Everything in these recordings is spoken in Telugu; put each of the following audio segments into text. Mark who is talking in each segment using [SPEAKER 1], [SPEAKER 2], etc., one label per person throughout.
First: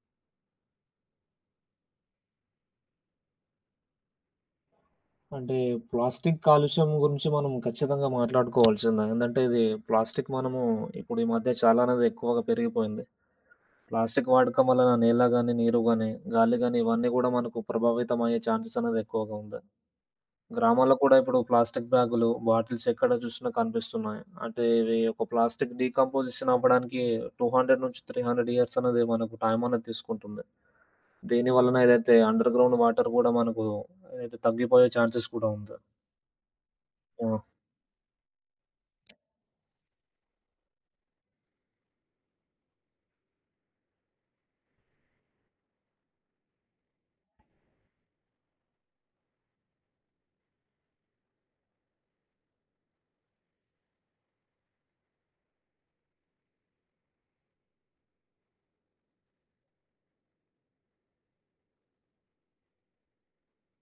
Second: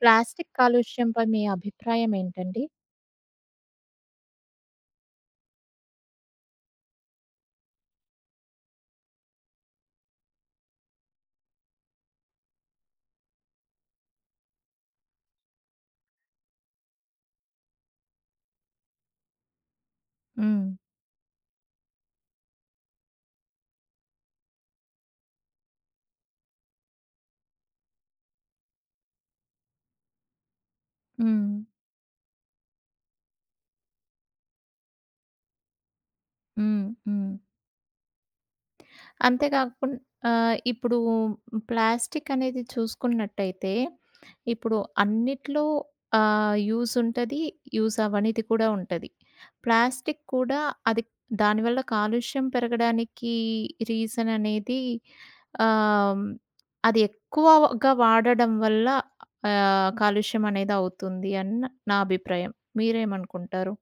[SPEAKER 1] ప్లాస్టిక్ కాలుష్యంపై మీ అభిప్రాయం ఏంటండి?
[SPEAKER 2] అంటే ప్లాస్టిక్ కాలుష్యం గురించి మనం ఖచ్చితంగా మాట్లాడుకోవాల్సిందే. ఏందంటే ఇది ప్లాస్టిక్ మనము ఇప్పుడు ఈ మధ్య చాలా అనేది ఎక్కువగా పెరిగిపోయింది. ప్లాస్టిక్ వాడకం వలన నేల గాని, నీరు గాని, గాలి గాని ఇవన్నీ గూడా మనకు ప్రభావితం అయ్యే ఛాన్సెస్ అనేది ఎక్కువగా ఉంది.
[SPEAKER 1] హ్మ్.
[SPEAKER 2] గ్రామాల్లో కూడా ఇప్పుడు ప్లాస్టిక్ బ్యాగులు, బాటిల్స్ ఎక్కడ చూసినా కనిపిస్తున్నాయి. అంటే ఇవి ఒక ప్లాస్టిక్ డీకంపోజిషన్ అవ్వడానికి 200-300 ఇయర్స్ అనేది మనకు టైం అనేది తీసుకుంటుంది. దీని
[SPEAKER 1] హ్మ్.
[SPEAKER 2] వలన ఏదైతే అండర్ గ్రౌండ్ వాటర్ గూడా మనకు ఏదైతే తగ్గిపోయే ఛాన్సెస్ కూడా ఉంది.
[SPEAKER 1] హ్మ్.
[SPEAKER 2] ఆ!
[SPEAKER 1] హ్మ్. అంతే కాకుం ఇప్పుడు ప్లాస్టిక్ అనేది చూసుకున్నట్టయితే, ఇప్పుడు అన్నిట్లో యూజ్ ఉంటది. యూజ్ అవ్వనిది కూడా ఉంటది. ప్లాస్టిక్ కూడా అది దాని వల్ల కాలుష్యం పెరగడానికి రీజన్ అనేది ఆహ్, అది ఎక్కువగా వాడడం వల్ల కాలుష్యం అనేది అవుతుంది అని నా అభిప్రాయం. మీరేమనుకుంటారు?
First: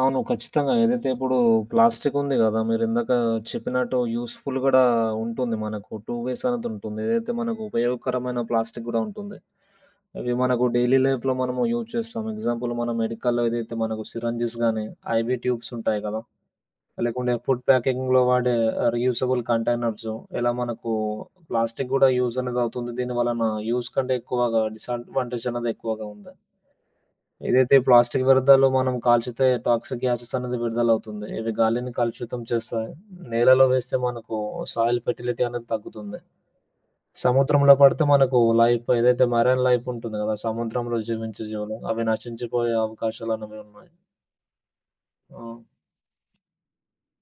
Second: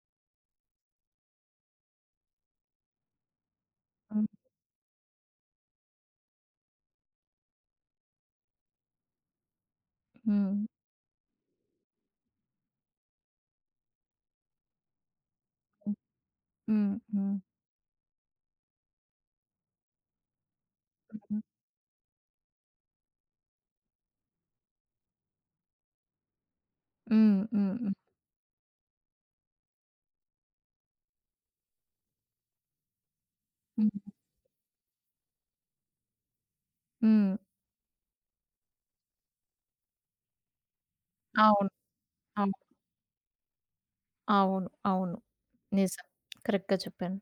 [SPEAKER 2] అవును. ఖచ్చితంగా. ఏదైతే ఇప్పుడు ప్లాస్టిక్ ఉంది గదా! మీరిందాక చెప్పినట్టు
[SPEAKER 1] హుహు.
[SPEAKER 2] యూజ్‌ఫుల్ గూడా ఉంటుంది మనకు. టూ వేస్ అనేది ఉంటుంది. ఏదైతే మనకు ఉపయోగకరమైన ప్లాస్టిక్ గూడా ఉంటుంది. అవి
[SPEAKER 1] హ్మ్.
[SPEAKER 2] మనకు డైలీ లైఫ్‌లో మనము యూజ్ చేస్తాం. ఎగ్జాంపుల్ మనం మెడికల్‌లో ఏదైతే మనకు సిరంజెస్ గానీ, ఐవీ ట్యూబ్స్
[SPEAKER 1] హ్మ్.
[SPEAKER 2] ఉంటాయి గదా!
[SPEAKER 1] హ్మ్.
[SPEAKER 2] లేకుంటే
[SPEAKER 1] హ్మ్.
[SPEAKER 2] ఫుడ్ ప్యాకింగ్‌లో వాడే రీయూజబుల్ కంటైనర్సు ఇలా మనకు
[SPEAKER 1] హ్మ్.
[SPEAKER 2] ప్లాస్టిక్ గూడా యూజ్ అనేది అవుతుంది. దీని వలన యూజ్ కంటే ఎక్కువగా డిసడ్వాంటేజ్ అనేది ఎక్కువగా ఉంది.
[SPEAKER 1] హ్మ్.
[SPEAKER 2] ఏదైతే
[SPEAKER 1] హ్మ్.
[SPEAKER 2] ప్లాస్టిక్ వ్యర్థాలు మనం కాల్చితే టాక్సిక్ గ్యాసెస్ అనేది విడుదలవుతుంది. ఇవి గాలిని కలుషితం చేస్తాయి. నేలలో వేస్తే
[SPEAKER 1] హ్మ్.
[SPEAKER 2] మనకు సాయిల్ ఫెర్టిలిటీ అనేది తగ్గుతుంది.
[SPEAKER 1] హ్మ్.
[SPEAKER 2] సముద్రంలో పడితే మనకు లైఫ్ ఏదైతే మెరైన్ లైఫ్ ఉంటుంది కదా! సముద్రంలో జీవించే
[SPEAKER 1] అవును.
[SPEAKER 2] జీవులు అవి
[SPEAKER 1] అవును.
[SPEAKER 2] నశించిపోయే అవకాశాలనేవి ఉన్నాయి.
[SPEAKER 1] అవును. అవును.
[SPEAKER 2] ఆ!
[SPEAKER 1] నిజం. కరెక్ట్‌గా చెప్పాను.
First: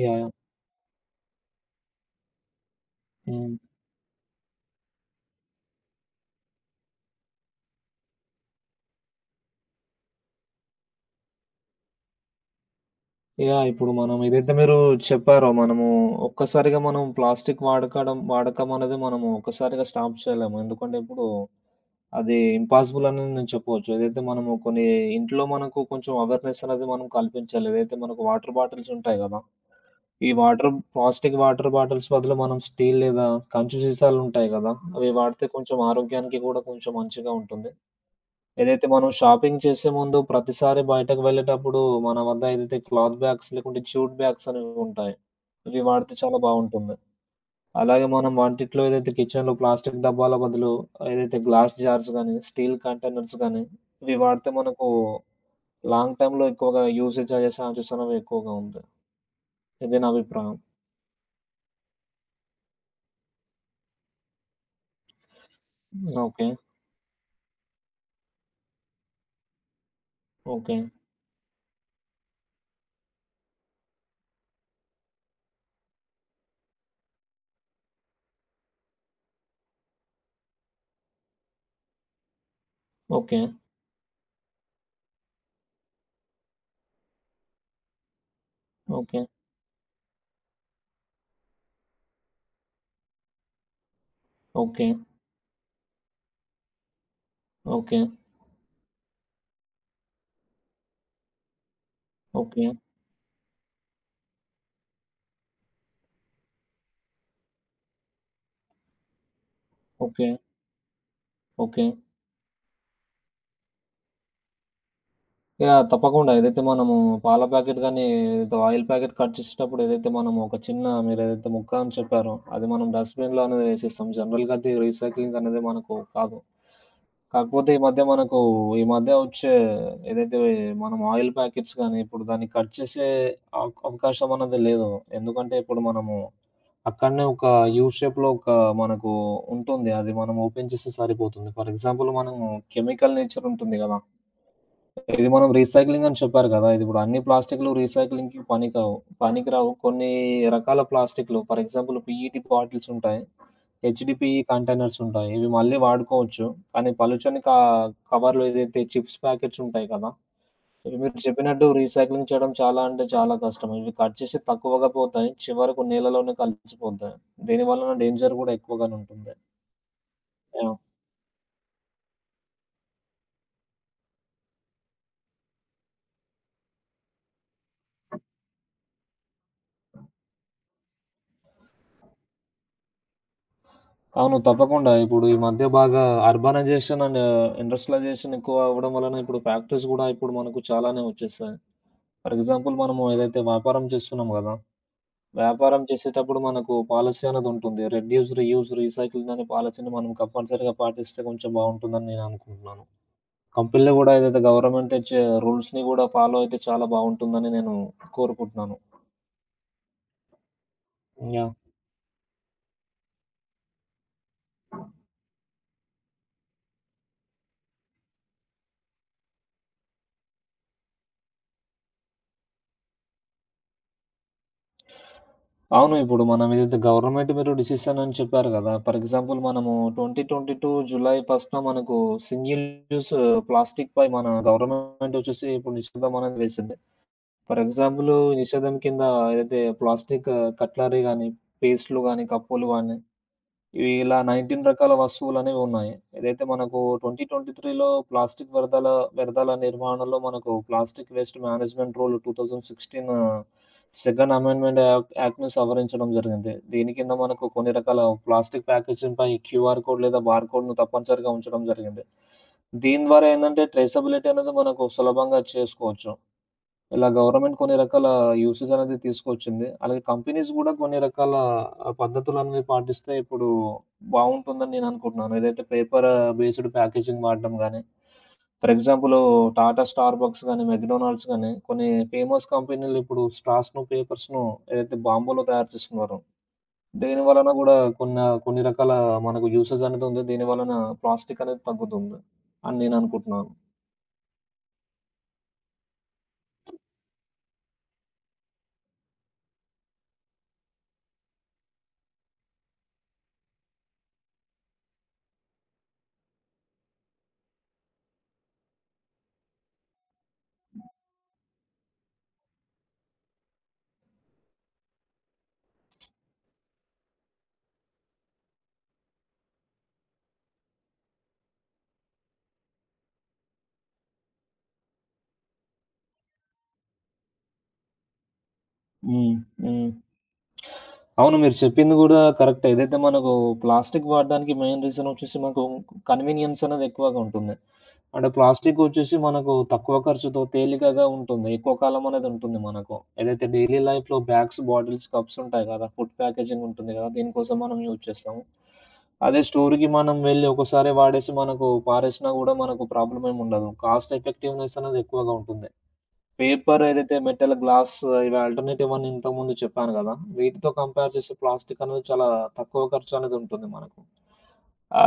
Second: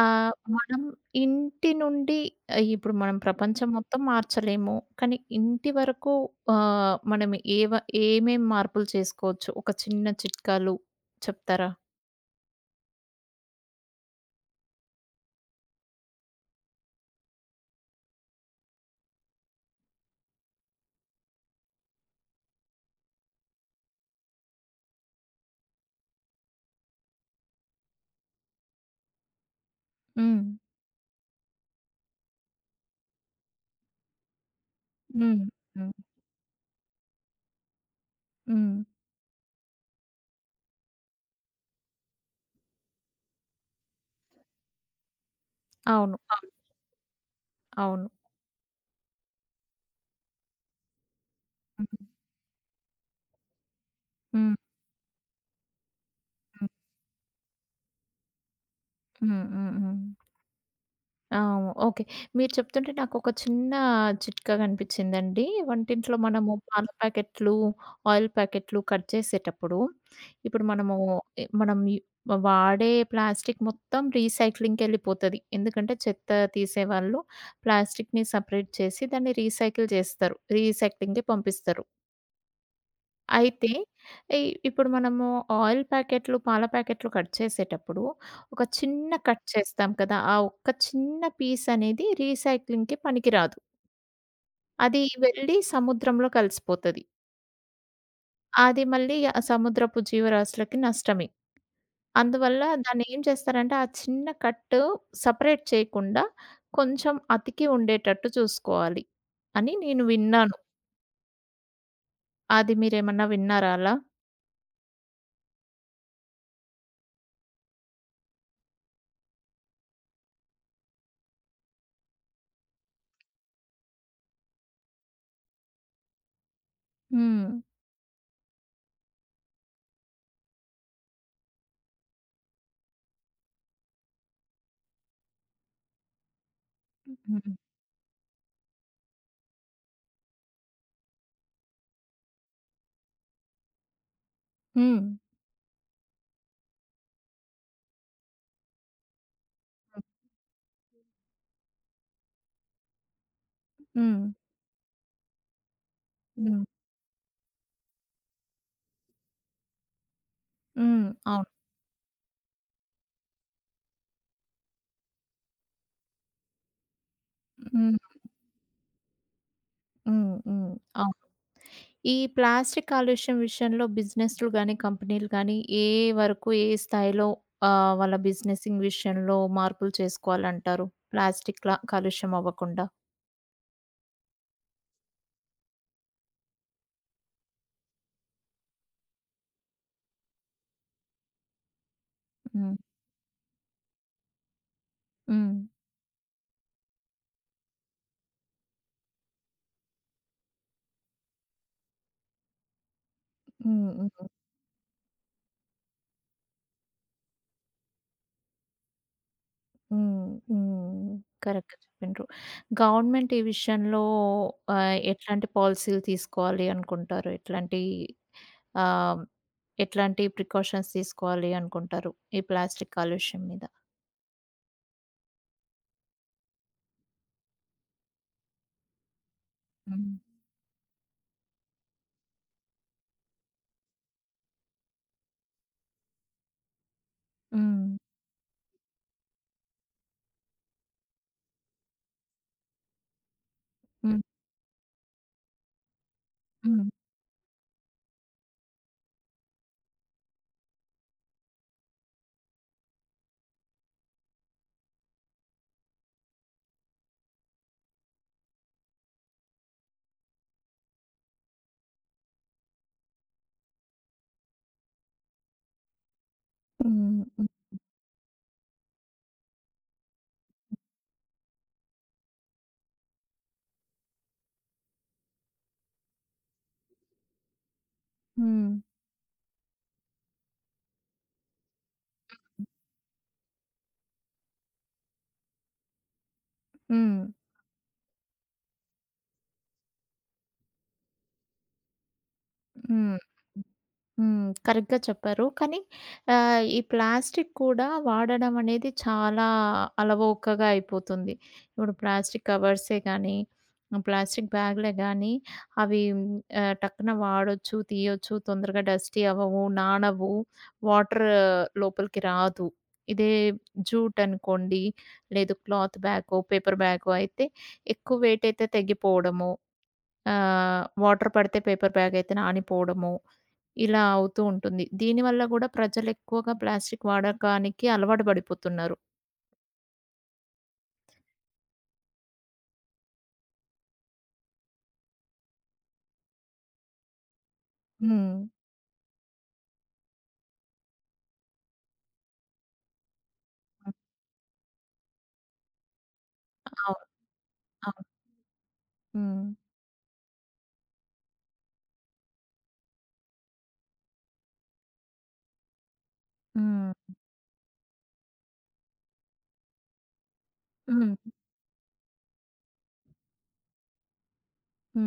[SPEAKER 2] యాహ్! యాహ్!
[SPEAKER 1] మనం ఇంటి నుండి ఇప్పుడు మనం
[SPEAKER 2] హ్మ్.
[SPEAKER 1] ప్రపంచం మొత్తం మార్చలేము. కానీ ఇంటి వరకు మనం ఏవ ఏమేం మార్పులు చేసుకోవచ్చు? ఒక చిన్న చిట్కాలు చెప్తారా?
[SPEAKER 2] యాహ్! ఇప్పుడు మనం ఏదైతే మీరు చెప్పారో మనము ఒక్కసారిగా మనం ప్లాస్టిక్ వాడకం అనేది మనము ఒక్కసారిగా స్టాప్ చేయలేము. ఎందుకంటే ఇప్పుడు అది ఇంపాసిబుల్ అని నేను చెప్పవచ్చు. ఏదైతే మనము కొన్ని ఇంట్లో మనకు కొంచెం అవేర్‌నెస్ అనేది మనం కల్పించాలి. ఏదైతే మనకు వాటర్ బాటిల్స్ ఉంటాయి గదా! ఈ
[SPEAKER 1] హ్మ్.
[SPEAKER 2] వాటర్ ప్లాస్టిక్ వాటర్ బాటిల్స్ బదులు మనం స్టీల్ లేదా కంచు సీసాలుంటాయి గదా! అవి
[SPEAKER 1] హ్మ్.
[SPEAKER 2] వాడితే కొంచెం
[SPEAKER 1] హ్మ్.
[SPEAKER 2] ఆరోగ్యానికి గూడా కొంచెం మంచిగా ఉంటుంది.
[SPEAKER 1] హ్మ్.
[SPEAKER 2] ఏదైతే మనం షాపింగ్ చేసే ముందు ప్రతిసారి బయటకు వెళ్ళేటప్పుడు మన వద్ద ఏదైతే క్లాత్ బ్యాగ్స్ లేకుంటే జ్యూట్ బ్యాగ్స్ అనేవి ఉంటాయి. ఇవి వాడితే
[SPEAKER 1] అవును.
[SPEAKER 2] చాలా
[SPEAKER 1] అవును.
[SPEAKER 2] బావుంటుంది. అలాగే
[SPEAKER 1] అవును.
[SPEAKER 2] మనం వంటింట్లో ఏదైతే కిచెన్‌లో ప్లాస్టిక్ డబ్బాల బదులు ఏదైతే గ్లాస్
[SPEAKER 1] హ్మ్.
[SPEAKER 2] జార్స్ గానీ, స్టీల్ కంటైనర్స్ గానీ, ఇవి వాడితే
[SPEAKER 1] హ్మ్.
[SPEAKER 2] మనకు లాంగ్ టైమ్‌లో
[SPEAKER 1] హ్మ్.
[SPEAKER 2] ఎక్కువగా యూసేజ్ అయ్యే ఛాన్సెస్ అనేవి ఎక్కువగా ఉంది.
[SPEAKER 1] హ్మ్. హ్మ్.
[SPEAKER 2] ఇది
[SPEAKER 1] హ్మ్.
[SPEAKER 2] నా అభిప్రాయం.
[SPEAKER 1] అవును. ఓకే. మీరు చెప్తుంటే నాకొక చిన్న చిట్కా కనిపించిందండి.
[SPEAKER 2] హ్మ్.
[SPEAKER 1] వంటింట్లో
[SPEAKER 2] ఓకే.
[SPEAKER 1] మనము పాల ప్యాకెట్లు, ఆయిల్ ప్యాకెట్లు కట్ చేసేటప్పుడు, ఇప్పుడు
[SPEAKER 2] ఓకే.
[SPEAKER 1] మనము ఎ మనం యు వాడే ప్లాస్టిక్ మొత్తం రీసైక్లింగ్‌కెళ్ళిపోతది. ఎందుకంటే చెత్త తీసేవాళ్ళు ప్లాస్టిక్‌ని సెపరేట్ చేసి దాన్ని రీసైకిల్ చేస్తారు. రీసైక్లింగ్‌కి పంపిస్తారు.
[SPEAKER 2] ఓకే.
[SPEAKER 1] అయితే ఇ ఇప్పుడు మనము ఆయిల్ ప్యాకెట్లు, పాల ప్యాకెట్లు కట్ చేసేటప్పుడు ఒక చిన్న
[SPEAKER 2] ఓకే.
[SPEAKER 1] కట్ చేస్తాం కదా! ఆ ఒక్క చిన్న పీస్ అనేది రీసైక్లింగ్‌కి పనికిరాదు.
[SPEAKER 2] ఓకే.
[SPEAKER 1] అది వెళ్లి సముద్రంలో కలిసిపోతది.
[SPEAKER 2] ఓకే.
[SPEAKER 1] అది మళ్ళీ ఆ సముద్రపు జీవరాశులకి నష్టమే. అందువల్ల
[SPEAKER 2] ఓకే.
[SPEAKER 1] దాన్ని ఏం చేస్తారంటే ఆ చిన్న కట్టు సెపరేట్ చేయకుండా కొంచెం అతికి ఉండేటట్టు చూసుకోవాలి అని నేను
[SPEAKER 2] ఓకే.
[SPEAKER 1] విన్నాను.
[SPEAKER 2] ఓకే.
[SPEAKER 1] అది మీరేమన్నా విన్నారా అలా?
[SPEAKER 2] యాహ్! తప్పకుండా ఏదైతే మనము పాల ప్యాకెట్ గానీ, ఏదైతే ఆయిల్ ప్యాకెట్ కట్ చేసేటప్పుడు ఏదైతే మనము ఒక చిన్న మీరేదైతే ముక్క అని చెప్పారో, అది మనం డస్ట్‌బిన్‌లో అనేది వేసేస్తాం. జనరల్‌గా అది రీసైక్లింగ్ అనేది మనకు కాదు.
[SPEAKER 1] హ్మ్.
[SPEAKER 2] కాకపోతే ఈ మధ్య మనకు ఈ మధ్య వచ్చే ఏదైతే మనం ఆయిల్ ప్యాకెట్స్ గానీ, ఇప్పుడు దాన్ని కట్ చేసే అవకాశం అన్నది లేదు. ఎందుకంటే ఇప్పుడు మనము అక్కడనే ఒక
[SPEAKER 1] హ్మ్.
[SPEAKER 2] యూ షేప్‌లో ఒక మనకు ఉంటుంది. అది మనం ఓపెన్ చేస్తే సరిపోతుంది. ఫర్ ఎగ్జాంపుల్ మనము కెమికల్ నేచర్ ఉంటుంది గదా!
[SPEAKER 1] హ్మ్.
[SPEAKER 2] ఇది మనం రీసైక్లింగ్ అని చెప్పారు కదా! ఇది ఇప్పుడు అన్ని ప్లాస్టిక్‌లు రీసైక్లింగ్‌కి పనికిరావు పనికిరావు. కొన్ని రకాల ప్లాస్టిక్‌లు ఫర్ ఎగ్జాంపుల్ పీఈటీ బాటిల్స్ ఉంటాయి.
[SPEAKER 1] హ్మ్.
[SPEAKER 2] హెచ్‌డిపి కంటైనర్స్ ఉంటాయి. ఇవి మళ్ళీ వాడుకోవచ్చు.
[SPEAKER 1] హ్మ్.
[SPEAKER 2] కానీ పలుచని కవర్‌లో ఏదైతే చిప్స్ ప్యాకెట్స్ ఉంటాయి కదా! ఇవి
[SPEAKER 1] హ్మ్.
[SPEAKER 2] మీరు
[SPEAKER 1] అవును.
[SPEAKER 2] చెప్పినట్టు రీసైక్లింగ్ చేయడం చాలా అంటే చాలా కష్టం. ఇవి కట్ చేసి తక్కువగా పోతాయి. చివరకు నేలలోనే కలిసిపోతాయి. దీనివలన
[SPEAKER 1] హ్మ్.
[SPEAKER 2] డేంజర్ గూడా ఎక్కువగానే ఉంటుంది.
[SPEAKER 1] హ్మ్. హ్మ్.
[SPEAKER 2] యాహ్!
[SPEAKER 1] అవును. ఈ ప్లాస్టిక్ కాలుష్యం విషయంలో బిజినెస్‌లు గాని, కంపెనీలు గాని ఏ వరకు ఏ స్థాయిలో వాళ్ళ బిజినెసింగ్ విషయంలో మార్పులు చేసుకోవాలంటారు? ప్లాస్టిక్‌ల కాలుష్యం అవ్వకుండా.
[SPEAKER 2] అవును. తప్పకుండా. ఇప్పుడు ఈ మధ్య బాగా అర్బనైజేషన్ అండ్ ఇండస్ట్రియలైజేషన్ ఎక్కువ అవ్వడం వలన ఇప్పుడు ఫ్యాక్టరీస్ గూడా ఇప్పుడు మనకు చాలానే వచ్చేసాయి. ఫర్ ఎగ్జాంపుల్
[SPEAKER 1] హ్మ్.
[SPEAKER 2] మనము ఏదైతే వ్యాపారం చేస్తున్నాం గదా!
[SPEAKER 1] హ్మ్.
[SPEAKER 2] వ్యాపారం చేసేటప్పుడు మనకు పాలసీ అనేదుంటుంది. రెడ్యూస్, రీయూజ్, రీసైకిల్ అనే పాలసీని మనం కంపల్సరీగా పాటిస్తే కొంచెం బావుంటుందని నేననుకుంటున్నాను.
[SPEAKER 1] హ్మ్.
[SPEAKER 2] కంపెనీలు గూడా
[SPEAKER 1] హ్మ్.
[SPEAKER 2] ఏదైతే గవర్నమెంట్ తెచ్చే రూల్స్‌ని గూడా ఫాలో అయితే చాలా బావుంటుందని నేను కోరుకుంటున్నాను.
[SPEAKER 1] హ్మ్. హ్మ్.
[SPEAKER 2] యాహ్!
[SPEAKER 1] కరెక్ట్‌గా చెప్పిండ్రు. గవర్నమెంట్ ఈ విషయంలో ఎట్లాంటి పాలిసీలు తీసుకోవాలి అనుకుంటారు? ఎట్లాంటి ఆహ్, ఎట్లాంటి ప్రికాషన్స్ తీసుకోవాలి అనుకుంటారు? ఈ ప్లాస్టిక్ కాలుష్యం మీద?
[SPEAKER 2] అవును. ఇప్పుడు మనం ఏదైతే గవర్నమెంట్ మీరు డిసిషన్ అని చెప్పారు గదా! ఫర్ ఎగ్జాంపుల్ మనము
[SPEAKER 1] హ్మ్.
[SPEAKER 2] 2022 జూలై 1న మనకు సింగిల్ యూజ్ ప్లాస్టిక్‌పై మన గవర్నమెంట్ వచ్చేసి ఇప్పుడు నిషేధం అనేది వేసింది. ఫర్
[SPEAKER 1] హ్మ్.
[SPEAKER 2] ఎగ్జాంపులు నిషేధం కింద ఏదైతే ప్లాస్టిక్ కట్లరీ గానీ, పేస్టులు గానీ, కప్పులు గానీ, ఇవి ఇలా
[SPEAKER 1] హ్మ్.
[SPEAKER 2] 19 రకాల వస్తువులనేవున్నాయి. ఏదైతే మనకు
[SPEAKER 1] హ్మ్.
[SPEAKER 2] 2023లో ప్లాస్టిక్ వ్యర్థాల వ్యర్థాల నిర్వహణలో మనకు plastic waste management rule 2016 second amendment యాక్ట్‌ని సవరించడం జరిగింది. దీని కింద మనకు కొన్ని రకాల ప్లాస్టిక్ ప్యాకేజింగ్‌పై క్యూఆర్ కోడ్ లేదా బార్‌కోడ్‌ను తప్పనిసరిగా ఉంచడం జరిగింది. దీని ద్వారా ఏందంటే ట్రేసబిలిటీ అనేది మనకు సులభంగా చేసుకోవచ్చు. ఇలా
[SPEAKER 1] హ్మ్. హ్మ్.
[SPEAKER 2] గవర్నమెంట్ కొన్ని రకాల యూసేజ్ అనేది తీసుకొచ్చింది. అలాగే కంపెనీస్ గూడా కొన్ని రకాల పద్ధతులనేవి పాటిస్తే ఇప్పుడు బావుంటుందని నేననుకుంటున్నాను. ఏదైతే పేపర్ బేస్డ్ ప్యాకేజింగ్ వాడడం గానీ,
[SPEAKER 1] హ్మ్.
[SPEAKER 2] ఫర్ ఎగ్జాంపుల్ టాటా, స్టార్‌బక్స్ గానీ, మెక్‌డొనాల్డ్స్ గానీ కొన్ని ఫేమస్ కంపెనీలు ఇప్పుడు స్ట్రాస్‌ను, పేపర్స్‌ను ఏదైతే బాంబులో తయారు చేస్తున్నారు. దీని
[SPEAKER 1] హ్మ్.
[SPEAKER 2] వలన గూడా కొన్ని రకాల మనకు యూసేజ్ అనేది ఉంది. దీని వలన ప్లాస్టిక్ అనేది తగ్గుతుంది అని
[SPEAKER 1] హ్మ్.
[SPEAKER 2] నేననుకుంటున్నాను.
[SPEAKER 1] హ్మ్. కరెక్ట్‌గా చెప్పారు. కానీ ఈ ప్లాస్టిక్ కూడా వాడడం అనేది చాలా అలవోకగా అయిపోతుంది. ఇప్పుడు ప్లాస్టిక్ కవర్సే గానీ, ప్లాస్టిక్ బ్యాగ్‌లే గానీ అవి టక్కున వాడొచ్చు, తీయొచ్చు, తొందరగా డస్టీ అవ్వవు, నానవు, వాటర్ లోపలికి రాదు. ఇదే జూట్ అనుకోండి, లేదు క్లాత్ బ్యాగో, పేపర్ బ్యాగో అయితే ఎక్కువ వెయిట్ అయితే తెగిపోవడము, వాటర్ పడితే పేపర్ బ్యాగ్ అయితే నానిపోవడము ఇలా అవుతూ ఉంటుంది. దీనివల్ల గూడా ప్రజలెక్కువగా ప్లాస్టిక్ వాడకానికి అలవాటు పడిపోతున్నారు.
[SPEAKER 2] హ్మ్. హ్మ్. అవును. మీరు చెప్పింది గూడా కరెక్టే. ఏదైతే మనకు ప్లాస్టిక్ వాడడానికి మెయిన్ రీజన్ వచ్చేసి మనకు కన్వీనియన్స్ అనేది ఎక్కువగా ఉంటుంది. అంటే
[SPEAKER 1] హ్మ్.
[SPEAKER 2] ప్లాస్టిక్ వచ్చేసి మనకు తక్కువ ఖర్చుతో తేలికగా ఉంటుంది. ఎక్కువ కాలం అనేది ఉంటుంది మనకు. ఏదైతే డైలీ
[SPEAKER 1] హ్మ్.
[SPEAKER 2] లైఫ్‌లో బ్యాగ్స్, బాటిల్స్, కప్స్ ఉంటాయి కదా! ఫుడ్ ప్యాకేజింగ్ ఉంటుంది
[SPEAKER 1] అవును.
[SPEAKER 2] కదా! దీనికోసం మనం
[SPEAKER 1] అవును.
[SPEAKER 2] యూజ్ చేస్తాము. అదే
[SPEAKER 1] హ్మ్.
[SPEAKER 2] స్టోర్‌కి మనం వెళ్లి ఒకసారి వాడేసి మనకు పారేసినా గూడా మనకు ప్రాబ్లమ్ ఏముండదు. కాస్ట్ ఎఫెక్టివ్‌నెస్ అనేది ఎక్కువగా ఉంటుంది. పేపర్
[SPEAKER 1] హ్మ్.
[SPEAKER 2] ఏదైతే మెటల్, గ్లాస్ ఇవి ఆల్టర్‌నేటివ్ అని ఇంతకుముందు చెప్పాను గదా! వీటితో కంపేర్
[SPEAKER 1] హ్మ్.
[SPEAKER 2] చేస్తే ప్లాస్టిక్ అనేది చాలా తక్కువ ఖర్చు అనేది ఉంటుంది మనకు.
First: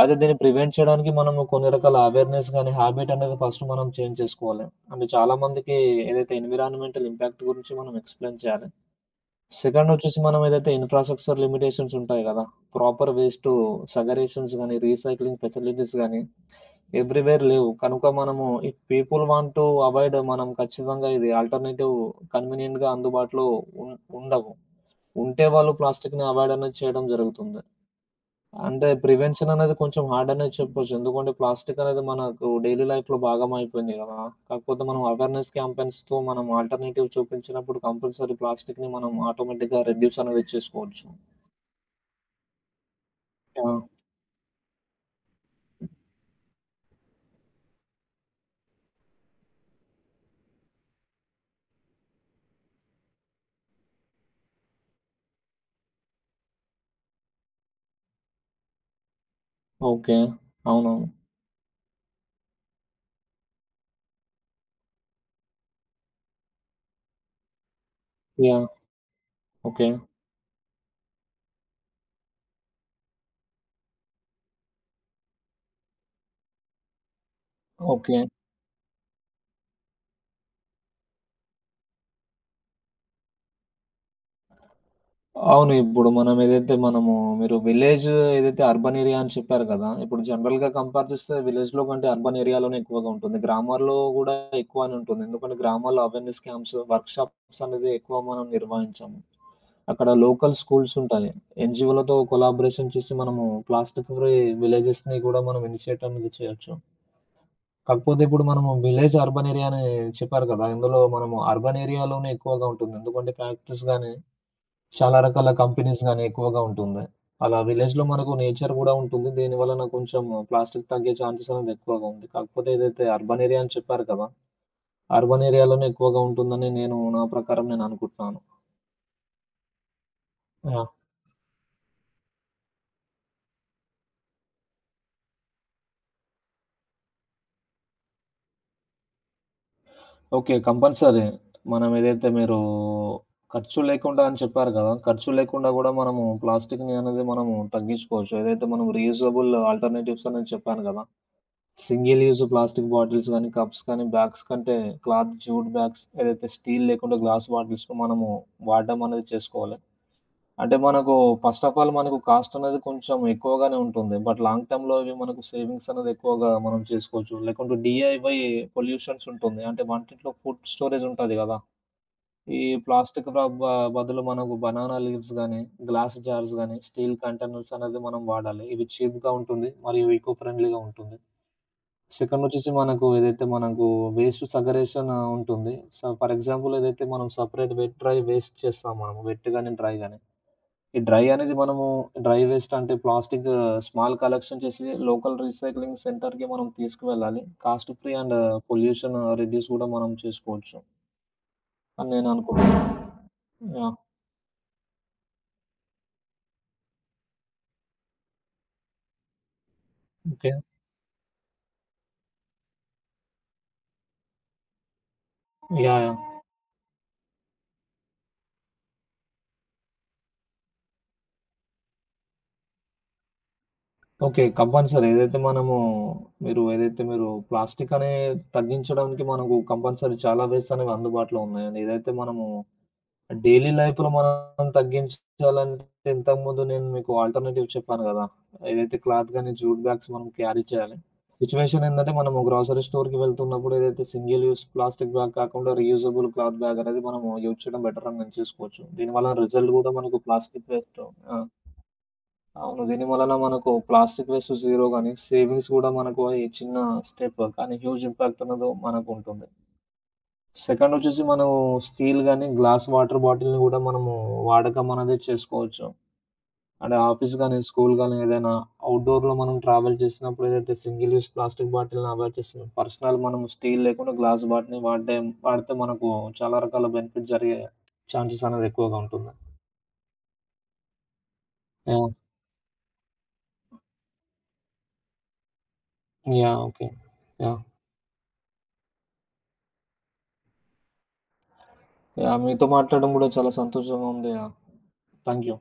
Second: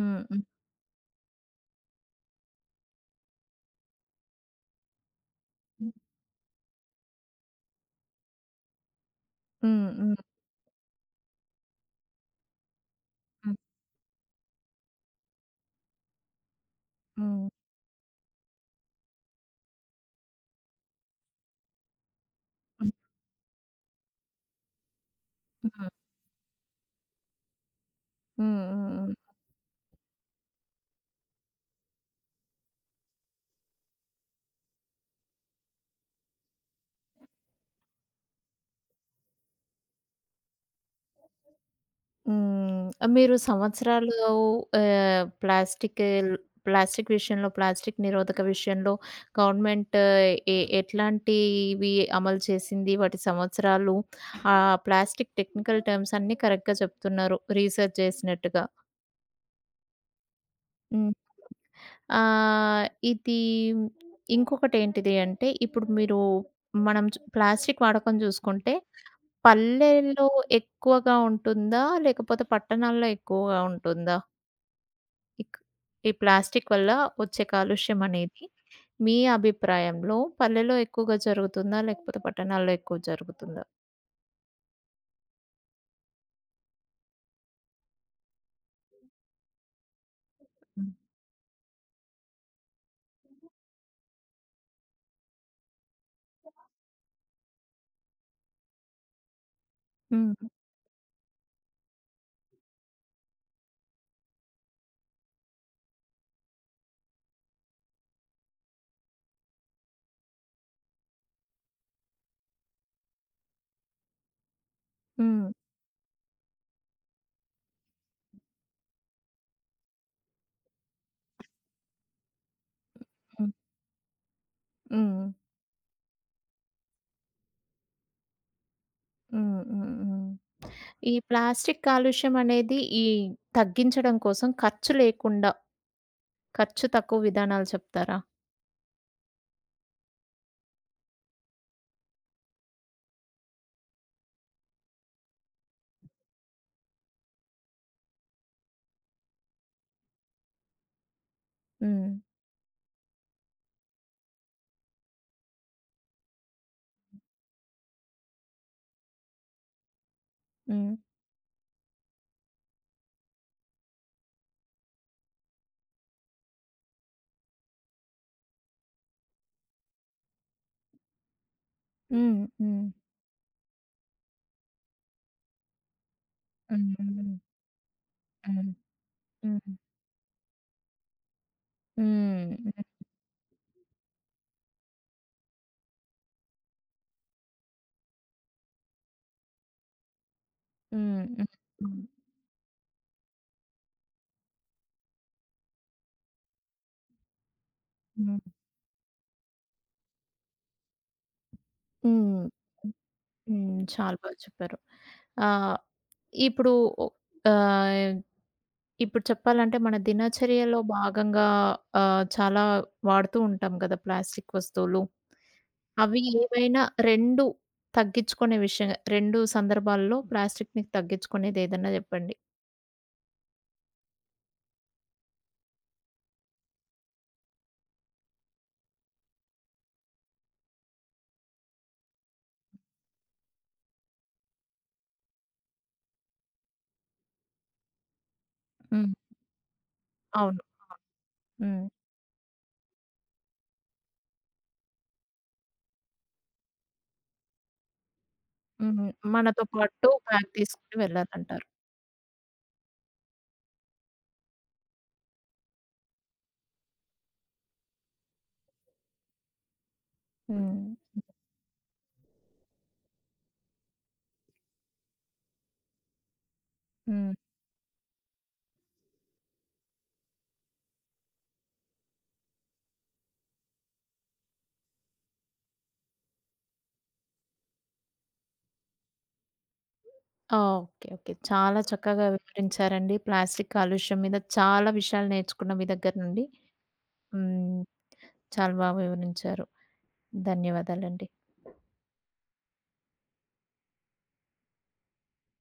[SPEAKER 2] అయితే దీన్ని ప్రివెంట్ చేయడానికి మనము కొన్ని రకాల అవేర్‌నెస్ గాని, హాబిట్ అనేది ఫస్ట్ మనం చేంజ్ చేసుకోవాలి. అంటే చాలా మందికి
[SPEAKER 1] హ్మ్.
[SPEAKER 2] ఏదైతే ఎన్విరాన్మెంటల్ ఇంపాక్ట్ గురించి మనం ఎక్స్‌ప్లెయిన్ చేయాలి.
[SPEAKER 1] హ్మ్. హ్మ్.
[SPEAKER 2] సెకండొచ్చేసి మనం ఏదైతే ఇన్‌ఫ్రాస్ట్రక్చర్ లిమిటేషన్స్ ఉంటాయి గదా! ప్రాపర్ వేస్టు
[SPEAKER 1] హ్మ్.
[SPEAKER 2] సగరేషన్స్ గానీ, రీసైక్లింగ్ ఫెసిలిటీస్ గానీ, ఎవ్రీ‌వేర్
[SPEAKER 1] హ్మ్.
[SPEAKER 2] లేవు. కనుక మనము if people want to avoid మనం ఖచ్చితంగా ఇది ఆల్టర్‌నేటివ్ కన్వీనియంట్‌గా
[SPEAKER 1] హ్మ్.
[SPEAKER 2] అందుబాటులో ఉన్ ఉండవు. ఉంటే వాళ్ళు
[SPEAKER 1] హ్మ్.
[SPEAKER 2] ప్లాస్టిక్‌ని అవాయిడ్ అనేది చేయడం జరుగుతుంది.
[SPEAKER 1] హ్మ్.
[SPEAKER 2] అంటే
[SPEAKER 1] హ్మ్.
[SPEAKER 2] ప్రివెన్షన్ అనేది కొంచెం హార్డ్ అనే చెప్పొచ్చు. ఎందుకంటే ప్లాస్టిక్ అనేది మనకు డైలీ లైఫ్‌లో భాగం అయిపోయింది గదా! కాకపోతే మనం అవేర్‌నెస్ క్యాంపెయిన్స్‌తో మనం ఆల్టర్‌నేటివ్ చూపించినప్పుడు కంపల్సరీ ప్లాస్టిక్‌ని మనం ఆటోమేటిక్‌గా రెడ్యూస్ అనేది చేసుకోవచ్చు.
[SPEAKER 1] హ్మ్. మీరు
[SPEAKER 2] యాహ్!
[SPEAKER 1] సంవత్సరాలు ప్లాస్టిక్ ప్లాస్టిక్ విషయంలో, ప్లాస్టిక్ నిరోధక విషయంలో గవర్నమెంట్ ఎట్లాంటివి అమలు చేసింది? వాటి సంవత్సరాలు, ఆ ప్లాస్టిక్ టెక్నికల్ టర్మ్స్ అన్నీ కరెక్ట్‌గా చెప్తున్నారు రీసెర్చ్ చేసినట్టుగా.
[SPEAKER 2] ఓకే. అవునవును.
[SPEAKER 1] హ్మ్. ఆహ్, ఇది ఇంకొకటేంటిది అంటే, ఇప్పుడు మీరు మనం ప్లాస్టిక్ వాడకం
[SPEAKER 2] యాహ్!
[SPEAKER 1] చూసుకుంటే,
[SPEAKER 2] ఓకే.
[SPEAKER 1] పల్లెల్లో ఎక్కువగా ఉంటుందా? లేకపోతే పట్టణాల్లో ఎక్కువగా ఉంటుందా? ఇక్ ఈ ప్లాస్టిక్ వల్ల వచ్చే కాలుష్యం
[SPEAKER 2] ఓకే.
[SPEAKER 1] అనేది మీ అభిప్రాయంలో పల్లెలో ఎక్కువగా జరుగుతుందా? లేకపోతే పట్టణాల్లో ఎక్కువ జరుగుతుందా?
[SPEAKER 2] అవును. ఇప్పుడు మనం ఏదైతే మనము మీరు విలేజ్ ఏదైతే అర్బన్ ఏరియా అని చెప్పారు కదా! ఇప్పుడు జనరల్‌గా
[SPEAKER 1] హ్మ్.
[SPEAKER 2] కంపేర్ చేస్తే విలేజ్‌లో కంటే అర్బన్ ఏరియాలోనే ఎక్కువగా ఉంటుంది. గ్రామాల్లో గూడా ఎక్కువనే ఉంటుంది. ఎందుకంటే గ్రామాల్లో అవేర్‌నెస్ క్యాంప్స్, వర్క్‌షాప్స్ అనేది ఎక్కువ మనం నిర్వహించాము. అక్కడ
[SPEAKER 1] హ్మ్.
[SPEAKER 2] లోకల్ స్కూల్స్ ఉంటాయి. ఎన్‌జీఓలతో కొలాబరేషన్ చేసి మనము ప్లాస్టిక్ ఫ్రీ విలేజెస్‌ని గూడా మనం ఇనిషియేట్ అనేది చేయొచ్చు. కాకపోతే ఇప్పుడు మనము విలేజ్ అర్బన్ ఏరియా అని చెప్పారు కదా! ఇందులో మనము అర్బన్ ఏరియాలోనే ఎక్కువగా ఉంటుంది. ఎందుకంటే ఫ్యాక్టరీస్ గాని చాలా
[SPEAKER 1] హ్మ్.
[SPEAKER 2] రకాల కంపెనీస్ గాని ఎక్కువగా ఉంటుంది. అలా విలేజ్‌లో మనకు నేచర్ గూడా ఉంటుంది. దీని వలన కొంచెం ప్లాస్టిక్ తగ్గే ఛాన్సెస్ అనేది ఎక్కువగా ఉంది. కాకపోతే ఏదైతే అర్బన్
[SPEAKER 1] హ్మ్.
[SPEAKER 2] ఏరియా అని చెప్పారు కదా!
[SPEAKER 1] హ్మ్.
[SPEAKER 2] అర్బన్ ఏరియాలోనే ఎక్కువగా ఉంటుందని నేను నా ప్రకారం నేను అనుకుంటున్నాను.
[SPEAKER 1] హ్మ్. హ్మ్. హ్మ్.
[SPEAKER 2] యాహ్!
[SPEAKER 1] ఈ ప్లాస్టిక్ కాలుష్యం అనేది ఈ తగ్గించడం కోసం ఖర్చు లేకుండా, ఖర్చు తక్కువ విధానాలు చెప్తారా?
[SPEAKER 2] ఓకే. కంపల్సరీ. మనం ఏదైతే మీరు ఖర్చు లేకుండా అని చెప్పారు కదా! ఖర్చు లేకుండా గూడా మనము ప్లాస్టిక్‌ని అనేది మనము తగ్గించుకోవచ్చు. ఏదైతే మనం రీయూజబుల్ ఆల్టర్‌నేటివ్స్ అని చెప్పాను కదా!
[SPEAKER 1] హ్మ్.
[SPEAKER 2] సింగిల్ యూజ్ ప్లాస్టిక్ బాటిల్స్ గానీ, కప్స్ కానీ, బ్యాగ్స్ కంటే క్లాత్ జూట్ బ్యాగ్స్ ఏదైతే స్టీల్ లేకుండా గ్లాస్ బాటిల్స్‌లో మనము వాడడం అనేది చేసుకోవాలి. అంటే
[SPEAKER 1] హ్మ్.
[SPEAKER 2] మనకు ఫస్ట్ ఆఫ్ ఆల్ మనకు కాస్ట్ అనేది కొంచెం ఎక్కువగానే ఉంటుంది. బట్ లాంగ్ టర్మ్‌లో ఇవి మనకు సేవింగ్స్ అనేది ఎక్కువగా మనం చేసుకోవచ్చు. లేకుంటే డీఐవై పొల్యూషన్స్ ఉంటుంది. అంటే వంటింట్లో ఫుడ్ స్టోరేజ్ ఉంటది కదా!
[SPEAKER 1] హ్మ్.
[SPEAKER 2] ఈ
[SPEAKER 1] హ్మ్.
[SPEAKER 2] ప్లాస్టిక్ ర బ బదులు మనకు బనానా లీవ్స్ గానీ, గ్లాస్ జార్స్ గానీ,
[SPEAKER 1] హ్మ్.
[SPEAKER 2] స్టీల్
[SPEAKER 1] హ్మ్.
[SPEAKER 2] కంటైనర్స్ అనేది మనం వాడాలి.
[SPEAKER 1] హ్మ్.
[SPEAKER 2] ఇవి చీప్‌గా ఉంటుంది.
[SPEAKER 1] హ్మ్.
[SPEAKER 2] మరియు ఈకో ఫ్రెండ్లీగా ఉంటుంది.
[SPEAKER 1] హ్మ్.
[SPEAKER 2] సెకండొచ్చేసి మనకు ఏదైతే మనకు వేస్ట్ సెగరేషన్ ఉంటుంది. సో, ఫర్ ఎగ్జాంపుల్ ఏదైతే మనం సెపరేట్ వెట్, డ్రై వేస్ట్ చేస్తాం మనము. వెట్ గాని, డ్రై గాని. ఈ
[SPEAKER 1] హ్మ్.
[SPEAKER 2] డ్రై
[SPEAKER 1] హ్మ్. హ్మ్.
[SPEAKER 2] అనేది మనము
[SPEAKER 1] హ్మ్.
[SPEAKER 2] డ్రై వేస్ట్ అంటే ప్లాస్టిక్ స్మాల్ కలెక్షన్ చేసి లోకల్ రీసైక్లింగ్ సెంటర్‌కి మనం తీసుకువెళ్ళాలి. Cost free and
[SPEAKER 1] hmm.
[SPEAKER 2] Pollution reduce గూడా మనం చేసుకోవచ్చు అని నేను
[SPEAKER 1] హ్మ్.
[SPEAKER 2] అనుకుంటున్నాను.
[SPEAKER 1] హ్మ్.
[SPEAKER 2] యాహ్!
[SPEAKER 1] చాలా బాగా చెప్పారు. ఆ! ఇప్పుడు ఆహ్, ఇప్పుడు చెప్పాలంటే మన
[SPEAKER 2] ఓకే.
[SPEAKER 1] దినచర్యలో భాగంగా చాలా వాడుతూ ఉంటాం కదా! ప్లాస్టిక్ వస్తువులు.
[SPEAKER 2] యాహ్! యాహ్!
[SPEAKER 1] అవి ఏవైనా 2 తగ్గించుకునే విషయం 2 సందర్భాల్లో ప్లాస్టిక్‌ని తగ్గించుకునేది ఏదన్నా చెప్పండి?
[SPEAKER 2] ఓకే. కంపల్సరీ. ఏదైతే మనము మీరు ప్లాస్టిక్ అనే తగ్గించడానికి మనకు కంపల్సరీ చాలా వేస్ అనేవి అందుబాటులో ఉన్నాయండి. ఏదైతే మనము డైలీ లైఫ్‌లో మనం తగ్గించాలంటే ఇంతకుముందు నేను మీకు ఆల్టర్‌నేటివ్ చెప్పాను గదా! ఏదైతే
[SPEAKER 1] హ్మ్.
[SPEAKER 2] క్లాత్ గాని, జూట్ బ్యాగ్స్ మనం
[SPEAKER 1] అవును.
[SPEAKER 2] క్యారీ చేయాలి. సిట్యుయేషన్
[SPEAKER 1] హ్మ్.
[SPEAKER 2] ఏందంటే మనము గ్రోసరీ స్టోర్‌కి వెళ్తున్నప్పుడు ఏదైతే సింగిల్ యూజ్ ప్లాస్టిక్ బ్యాగ్ కాకుండా రీయూజబుల్ క్లాత్ బ్యాగ్ అనేది మనము యూజ్ చేయడం బెటర్ అని నేను చేసుకోవచ్చు.
[SPEAKER 1] హ్మ్.
[SPEAKER 2] దీనివల్ల
[SPEAKER 1] మనతో
[SPEAKER 2] రిజల్ట్ గూడా
[SPEAKER 1] పాటు
[SPEAKER 2] మనకు
[SPEAKER 1] బ్యాగ్
[SPEAKER 2] ప్లాస్టిక్
[SPEAKER 1] తీసుకొని
[SPEAKER 2] వేస్ట్ ఆ!
[SPEAKER 1] వెళ్ళాలంటారు.
[SPEAKER 2] అవును. దీని వలన మనకు ప్లాస్టిక్ వేస్ట్ జీరో గాని, సేవింగ్స్ గూడా మనకు ఈ చిన్న స్టెప్ కానీ హ్యూజ్ ఇంపాక్ట్ అనేది మనకుంటుంది.
[SPEAKER 1] హ్మ్.
[SPEAKER 2] సెకండ్ వచ్చేసి మనం స్టీల్ గాని, గ్లాస్ వాటర్ బాటిల్‌ని గూడా మనము వాడకం అనేది చేసుకోవచ్చు. అంటే
[SPEAKER 1] హ్మ్.
[SPEAKER 2] ఆఫీస్ గాని, స్కూల్ గాని ఏదైనా అవుట్‌డోర్‌లో మనం ట్రావెల్ చేసినప్పుడు ఏదైతే సింగిల్ యూజ్ ప్లాస్టిక్ బాటిల్‌ని అవాయిడ్ చేస్తున్నాం. పర్సనల్ మనం స్టీల్ లేకుండా గ్లాస్ బాటిల్‌ని వాడితే మనకు చాలా రకాల బెనిఫిట్ జరిగే ఛాన్సెస్ అనేది ఎక్కువగా ఉంటుంది.
[SPEAKER 1] ఓకే. ఓకే. చాలా
[SPEAKER 2] యాహ్!
[SPEAKER 1] చక్కగా వివరించారండి. ప్లాస్టిక్ కాలుష్యం మీద చాలా విషయాలు నేర్చుకున్న మీ దగ్గర నుండి.
[SPEAKER 2] యాహ్! ఓకే. యాహ్!
[SPEAKER 1] హ్మ్. చాలా బాగా వివరించారు. ధన్యవాదాలండి.
[SPEAKER 2] యాహ్! మీతో మాట్లాడడం గూడా చాలా సంతోషంగా ఉంది. యాహ్! Thank you.